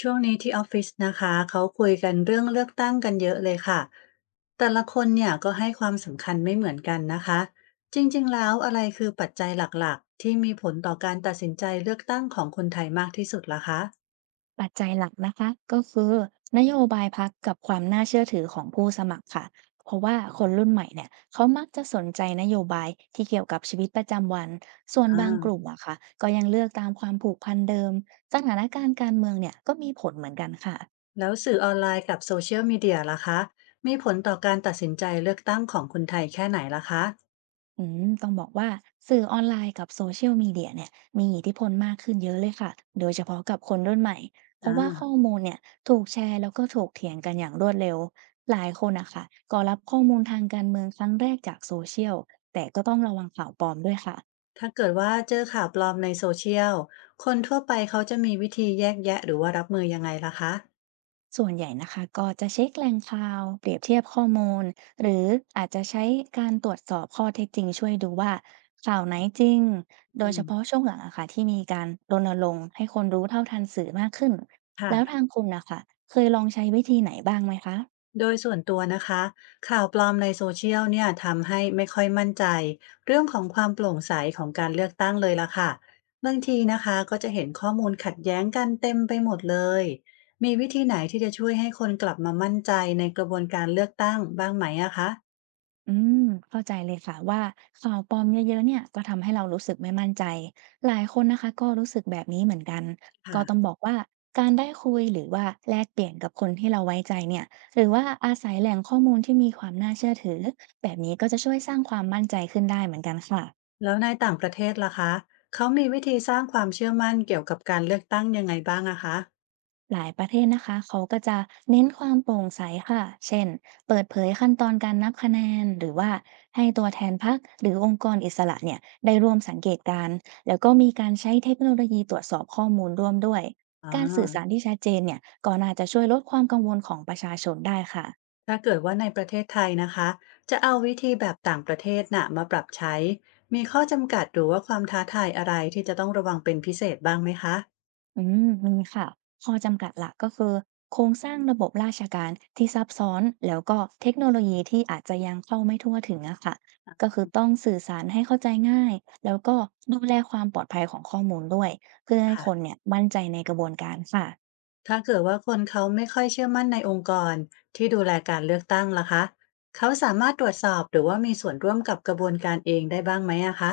ช่วงนี้ที่ออฟฟิศนะคะเขาคุยกันเรื่องเลือกตั้งกันเยอะเลยค่ะแต่ละคนเนี่ยก็ให้ความสำคัญไม่เหมือนกันนะคะจริงๆแล้วอะไรคือปัจจัยหลักๆที่มีผลต่อการตัดสินใจเลือกตั้งของคนไทยมากที่สุดล่ะคะปัจจัยหลักนะคะก็คือนโยบายพรรคกับความน่าเชื่อถือของผู้สมัครค่ะเพราะว่าคนรุ่นใหม่เนี่ยเขามักจะสนใจนโยบายที่เกี่ยวกับชีวิตประจำวันส่วนอ่าบางกลุ่มอะค่ะก็ยังเลือกตามความผูกพันเดิมสถานการณ์การเมืองเนี่ยก็มีผลเหมือนกันค่ะ แล้วสื่อออนไลน์กับโซเชียลมีเดียล่ะคะมีผลต่อการตัดสินใจเลือกตั้งของคนไทยแค่ไหนล่ะคะอืมต้องบอกว่าสื่อออนไลน์กับโซเชียลมีเดียเนี่ยมีอิทธิพลมากขึ้นเยอะเลยค่ะโดยเฉพาะกับคนรุ่นใหม่เพอ่ราะว่าข้อามูลเนี่ยถูกแชร์แล้วก็ถูกเถียงกันอย่างรวดเร็วหลายคนอะค่ะก็รับข้อมูลทางการเมืองครั้งแรกจากโซเชียลแต่ก็ต้องระวังข่าวปลอมด้วยค่ะ ถ้าเกิดว่าเจอข่าวปลอมในโซเชียลคนทั่วไปเขาจะมีวิธีแยกแยะหรือว่ารับมือยังไงล่ะคะส่วนใหญ่นะคะก็จะเช็คแหล่งข่าวเปรียบเทียบข้อมูลหรืออาจจะใช้การตรวจสอบข้อเท็จจริงช่วยดูว่าข่าวไหนจริงโดอืยเฉมพาะช่วงหลังอะค่ะที่มีการรณรงค์ให้คนรู้เท่าทันสื่อมากขึ้นแล้วทาค่ะ งคุณนะคะเคยลองใช้วิธีไหนบ้างไหมคะ โดยส่วนตัวนะคะข่าวปลอมในโซเชียลเนี่ยทำให้ไม่ค่อยมั่นใจเรื่องของความโปร่งใสของการเลือกตั้งเลยล่ะค่ะบางทีนะคะก็จะเห็นข้อมูลขัดแย้งกันเต็มไปหมดเลยมีวิธีไหนที่จะช่วยให้คนกลับมามั่นใจในกระบวนการเลือกตั้งบ้างไหมอะคะอืมเข้าใจเลยค่ะว่าข่าวปลอมเยอะๆเนี่ยก็ทำให้เรารู้สึกไม่มั่นใจหลายคนนะคะก็รู้สึกแบบนี้เหมือนกันก็ต้องค่ะบอกว่าการได้คุยหรือว่าแลกเปลี่ยนกับคนที่เราไว้ใจเนี่ยหรือว่าอาศัยแหล่งข้อมูลที่มีความน่าเชื่อถือแบบนี้ก็จะช่วยสร้างความมั่นใจขึ้นได้เหมือนกันค่ะ แล้วในต่างประเทศล่ะคะเขามีวิธีสร้างความเชื่อมั่นเกี่ยวกับการเลือกตั้งยังไงบ้างอะคะหลายประเทศนะคะเขาก็จะเน้นความโปร่งใสค่ะเช่นเปิดเผยขั้นตอนการนับคะแนนหรือว่าให้ตัวแทนพรรคหรือองค์กรอิสระเนี่ยได้ร่วมสังเกตการณ์แล้วก็มีการใช้เทคโนโลยีตรวจสอบข้อมูลร่วมด้วยอ๋อ การสื่อสารที่ชัดเจนเนี่ยก็น่าจะช่วยลดความกังวลของประชาชนได้ค่ะ ถ้าเกิดว่าในประเทศไทยนะคะจะเอาวิธีแบบต่างประเทศน่ะมาปรับใช้มีข้อจำกัดหรือว่าความท้าทายอะไรที่จะต้องระวังเป็นพิเศษบ้างไหมคะอืมมีค่ะข้อจำกัดหลักก็คือโครงสร้างระบบราชการที่ซับซ้อนแล้วก็เทคโนโลยีที่อาจจะยังเข้าไม่ทั่วถึงอะค่ะก็คือต้องสื่อสารให้เข้าใจง่ายแล้วก็ดูแลความปลอดภัยของข้อมูลด้วยเพื่อให้ค่ะคนเนี่ยมั่นใจในกระบวนการค่ะ ถ้าเกิดว่าคนเขาไม่ค่อยเชื่อมั่นในองค์กรที่ดูแลการเลือกตั้งล่ะคะเขาสามารถตรวจสอบหรือว่ามีส่วนร่วมกับกระบวนการเองได้บ้างไหมอะคะ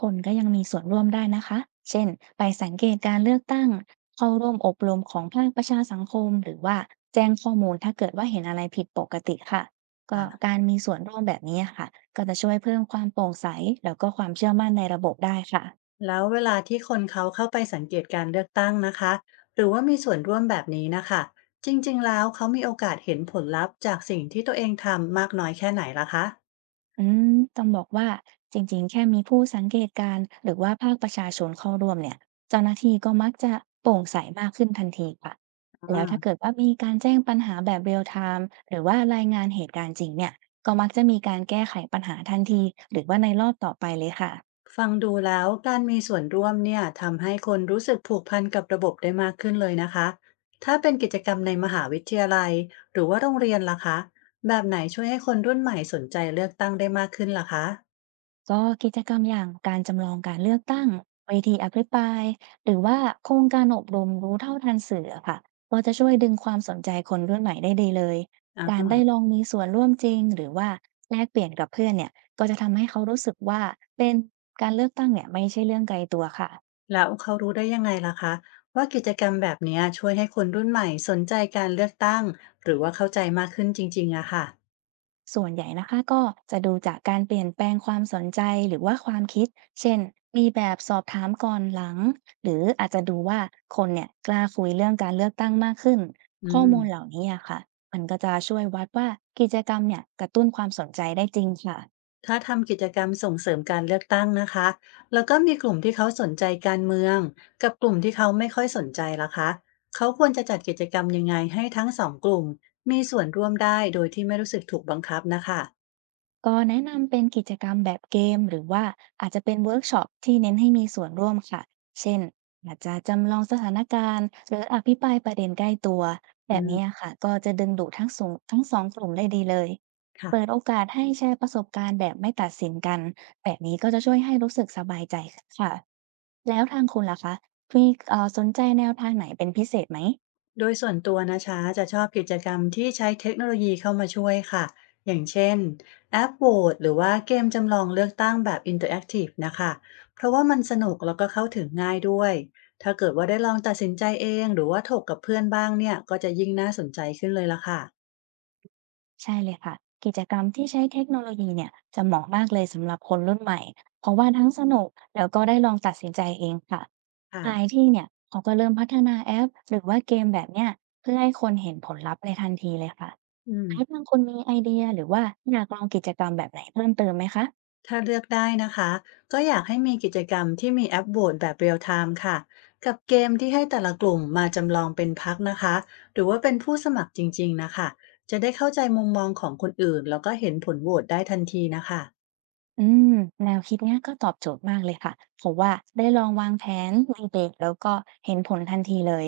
คนก็ยังมีส่วนร่วมได้นะคะ เช่น ไปสังเกตการเลือกตั้งเข้าร่วมอบรมของภาคประชาสังคมหรือว่าแจ้งข้อมูลถ้าเกิดว่าเห็นอะไรผิดปกติค่ะ ก็ะ การมีส่วนร่วมแบบนี้ค่ะ ก็จะช่วยเพิ่มความโปร่งใสแล้วก็ความเชื่อมั่นในระบบได้ค่ะ แล้วเวลาที่คนเขาเข้าไปสังเกตการเลือกตั้งนะคะหรือว่ามีส่วนร่วมแบบนี้นะคะจริงๆแล้วเขามีโอกาสเห็นผลลัพธ์จากสิ่งที่ตัวเองทำมากน้อยแค่ไหนล่ะคะอืมต้องบอกว่าจริงๆแค่มีผู้สังเกตการณ์หรือว่าภาคประชาชนเข้าร่วมเนี่ยเจ้าหน้าที่ก็มักจะโปร่งใสมากขึ้นทันทีค่ะอ่แล้วถ้าาเกิดว่ามีการแจ้งปัญหาแบบเรียลไทม์หรือว่ารายงานเหตุการณ์จริงเนี่ยก็มักจะมีการแก้ไขปัญหาทันทีหรือว่าในรอบต่อไปเลยค่ะ ฟังดูแล้วการมีส่วนร่วมเนี่ยทำให้คนรู้สึกผูกพันกับระบบได้มากขึ้นเลยนะคะถ้าเป็นกิจกรรมในมหาวิทยาลัยหรือว่าโรงเรียนล่ะคะแบบไหนช่วยให้คนรุ่นใหม่สนใจเลือกตั้งได้มากขึ้นล่ะคะ ก็กิจกรรมอย่างการจำลองการเลือกตั้งเวทีอภิปรายหรือว่าโครงการอบรมรู้เท่าทันสื่ออะค่ะก็จะช่วยดึงความสนใจคนรุ่นใหม่ได้ดีเลยการได้ลองมีส่วนร่วมจริงหรือว่าแลกเปลี่ยนกับเพื่อนเนี่ยก็จะทำให้เขารู้สึกว่าเป็นการเลือกตั้งเนี่ยไม่ใช่เรื่องไกลตัวค่ะ แล้วเขารู้ได้ยังไงล่ะคะว่ากิจกรรมแบบเนี้ยช่วยให้คนรุ่นใหม่สนใจการเลือกตั้งหรือว่าเข้าใจมากขึ้นจริงๆอะค่ะส่วนใหญ่นะคะก็จะดูจากการเปลี่ยนแปลงความสนใจหรือว่าความคิดเช่นมีแบบสอบถามก่อนหลังหรืออาจจะดูว่าคนเนี่ยกล้าคุยเรื่องการเลือกตั้งมากขึ้นอืข้อมมูลเหล่านี้อะค่ะมันก็จะช่วยวัดว่ากิจกรรมเนี่ยกระตุ้นความสนใจได้จริงค่ะ ถ้าทำกิจกรรมส่งเสริมการเลือกตั้งนะคะแล้วก็มีกลุ่มที่เขาสนใจการเมืองกับกลุ่มที่เขาไม่ค่อยสนใจล่ะคะเขาควรจะจัดกิจกรรมยังไงให้ทั้งสองกลุ่มมีส่วนร่วมได้โดยที่ไม่รู้สึกถูกบังคับนะคะก็แนะนำเป็นกิจกรรมแบบเกมหรือว่าอาจจะเป็นเวิร์กช็อปที่เน้นให้มีส่วนร่วมค่ะเช่นอาจจะจำลองสถานการณ์หรืออภิปรายประเด็นใกล้ตัวแบอืบนี้มอะค่ะก็จะดึงดูดทั้งสูงทั้งสองกลุ่มได้ดีเลยค่ะ เปิดโอกาสให้แชร์ประสบการณ์แบบไม่ตัดสินกันแบบนี้ก็จะช่วยให้รู้สึกสบายใจขึ้นค่ะแล้วทางคุณล่ะคะมีสนใจแนวทางไหนเป็นพิเศษไหม โดยส่วนตัวนะคะจะชอบกิจกรรมที่ใช้เทคโนโลยีเข้ามาช่วยค่ะอย่างเช่นแอปโหวตหรือว่าเกมจำลองเลือกตั้งแบบอินเตอร์แอคทีฟนะคะเพราะว่ามันสนุกแล้วก็เข้าถึงง่ายด้วยถ้าเกิดว่าได้ลองตัดสินใจเองหรือว่าถกกับเพื่อนบ้างเนี่ยก็จะยิ่งน่าสนใจขึ้นเลยละค่ะใช่เลยค่ะกิจกรรมที่ใช้เทคโนโลยีเนี่ยจะเหมาะมากเลยสำหรับคนรุ่นใหม่เพราะว่าทั้งสนุกแล้วก็ได้ลองตัดสินใจเองค่ะหลายค่ะที่เนี่ยเขาก็เริ่มพัฒนาแอปหรือว่าเกมแบบเนี้ยเพื่อให้คนเห็นผลลัพธ์ในทันทีเลยค่ะอืม แล้วทางคนมีไอเดียหรือว่าอยากลองกิจกรรมแบบไหนเพิ่มเติมไหมคะ ถ้าเลือกได้นะคะก็อยากให้มีกิจกรรมที่มีแอปโหวตแบบเรียลไทม์ค่ะกับเกมที่ให้แต่ละกลุ่มมาจำลองเป็นพรรคนะคะหรือว่าเป็นผู้สมัครจริงๆนะคะจะได้เข้าใจมุมมองของคนอื่นแล้วก็เห็นผลโหวตได้ทันทีนะคะอืมแนวคิดเนี้ยก็ตอบโจทย์มากเลยค่ะเพราะว่าได้ลองวางแผนในเบรกแล้วก็เห็นผลทันทีเลย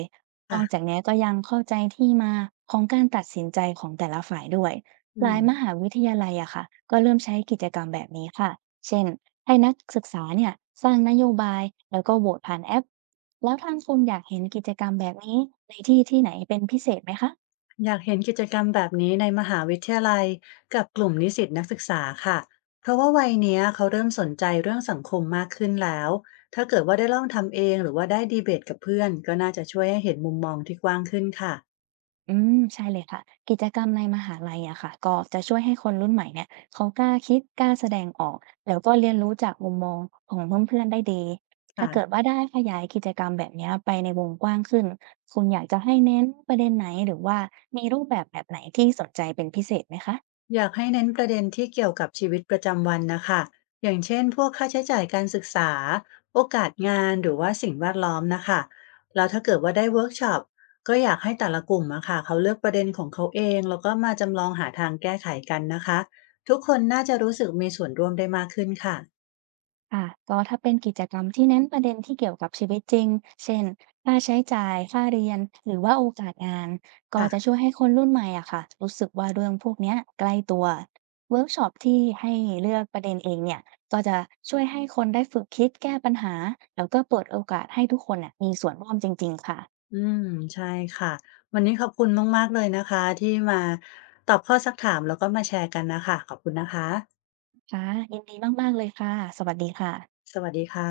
นอกจากค่ะเนี้ยก็ยังเข้าใจที่มาของการตัดสินใจของแต่ละฝ่ายด้วยอืหลามยมหาวิทยาลัยอะค่ะก็เริ่มใช้กิจกรรมแบบนี้ค่ะ เช่นให้นักศึกษาเนี่ยสร้างนโยบายแล้วก็โหวตผ่านแอป แล้วทางคุณอยากเห็นกิจกรรมแบบนี้ในที่ที่ไหนเป็นพิเศษไหมคะ อยากเห็นกิจกรรมแบบนี้ในมหาวิทยาลัยกับกลุ่มนิสิตนักศึกษาค่ะเพราะว่าวัยเนี้ยเขาเริ่มสนใจเรื่องสังคมมากขึ้นแล้วถ้าเกิดว่าได้ลองทำเองหรือว่าได้ดีเบตกับเพื่อนก็น่าจะช่วยให้เห็นมุมมองที่กว้างขึ้นค่ะ อืมใช่เลยค่ะกิจกรรมในมหาลัยอะค่ะก็จะช่วยให้คนรุ่นใหม่เนี่ยเขากล้าคิดกล้าแสดงออกแล้วก็เรียนรู้จากมุมมองของเพื่อนๆได้ดีถ้าค่ะเกิดว่าได้ขยายกิจกรรมแบบเนี้ยไปในวงกว้างขึ้นคุณอยากจะให้เน้นประเด็นไหนหรือว่ามีรูปแบบแบบไหนที่สนใจเป็นพิเศษไหมคะ อยากให้เน้นประเด็นที่เกี่ยวกับชีวิตประจำวันนะคะอย่างเช่นพวกค่าใช้จ่ายการศึกษาโอกาสงานหรือว่าสิ่งแวดล้อมนะคะแล้วถ้าเกิดว่าได้เวิร์กช็อปก็อยากให้แต่ละกลุ่มอะค่ะเขาเลือกประเด็นของเขาเองแล้วก็มาจำลองหาทางแก้ไขกันนะคะทุกคนน่าจะรู้สึกมีส่วนร่วมได้มากขึ้นค่ะค่ะก็ถ้าเป็นกิจกรรมที่เน้นประเด็นที่เกี่ยวกับชีวิตจริงเช่นค่าใช้จ่ายค่าเรียนหรือว่าโอกาสงานก็จะค่ะช่วยให้คนรุ่นใหม่อะค่ะรู้สึกว่าเรื่องพวกเนี้ยใกล้ตัวเวิร์กช็อปที่ให้เลือกประเด็นเองเนี่ยก็จะช่วยให้คนได้ฝึกคิดแก้ปัญหาแล้วก็เปิดโอกาสให้ทุกคนน่ะมีส่วนร่วมจริงๆค่ะอืมใช่ค่ะวันนี้ขอบคุณมากๆเลยนะคะที่มาตอบข้อซักถามแล้วก็มาแชร์กันนะคะขอบคุณนะคะค่ะยินดีมากๆเลยค่ะสวัสดีค่ะสวัสดีค่ะ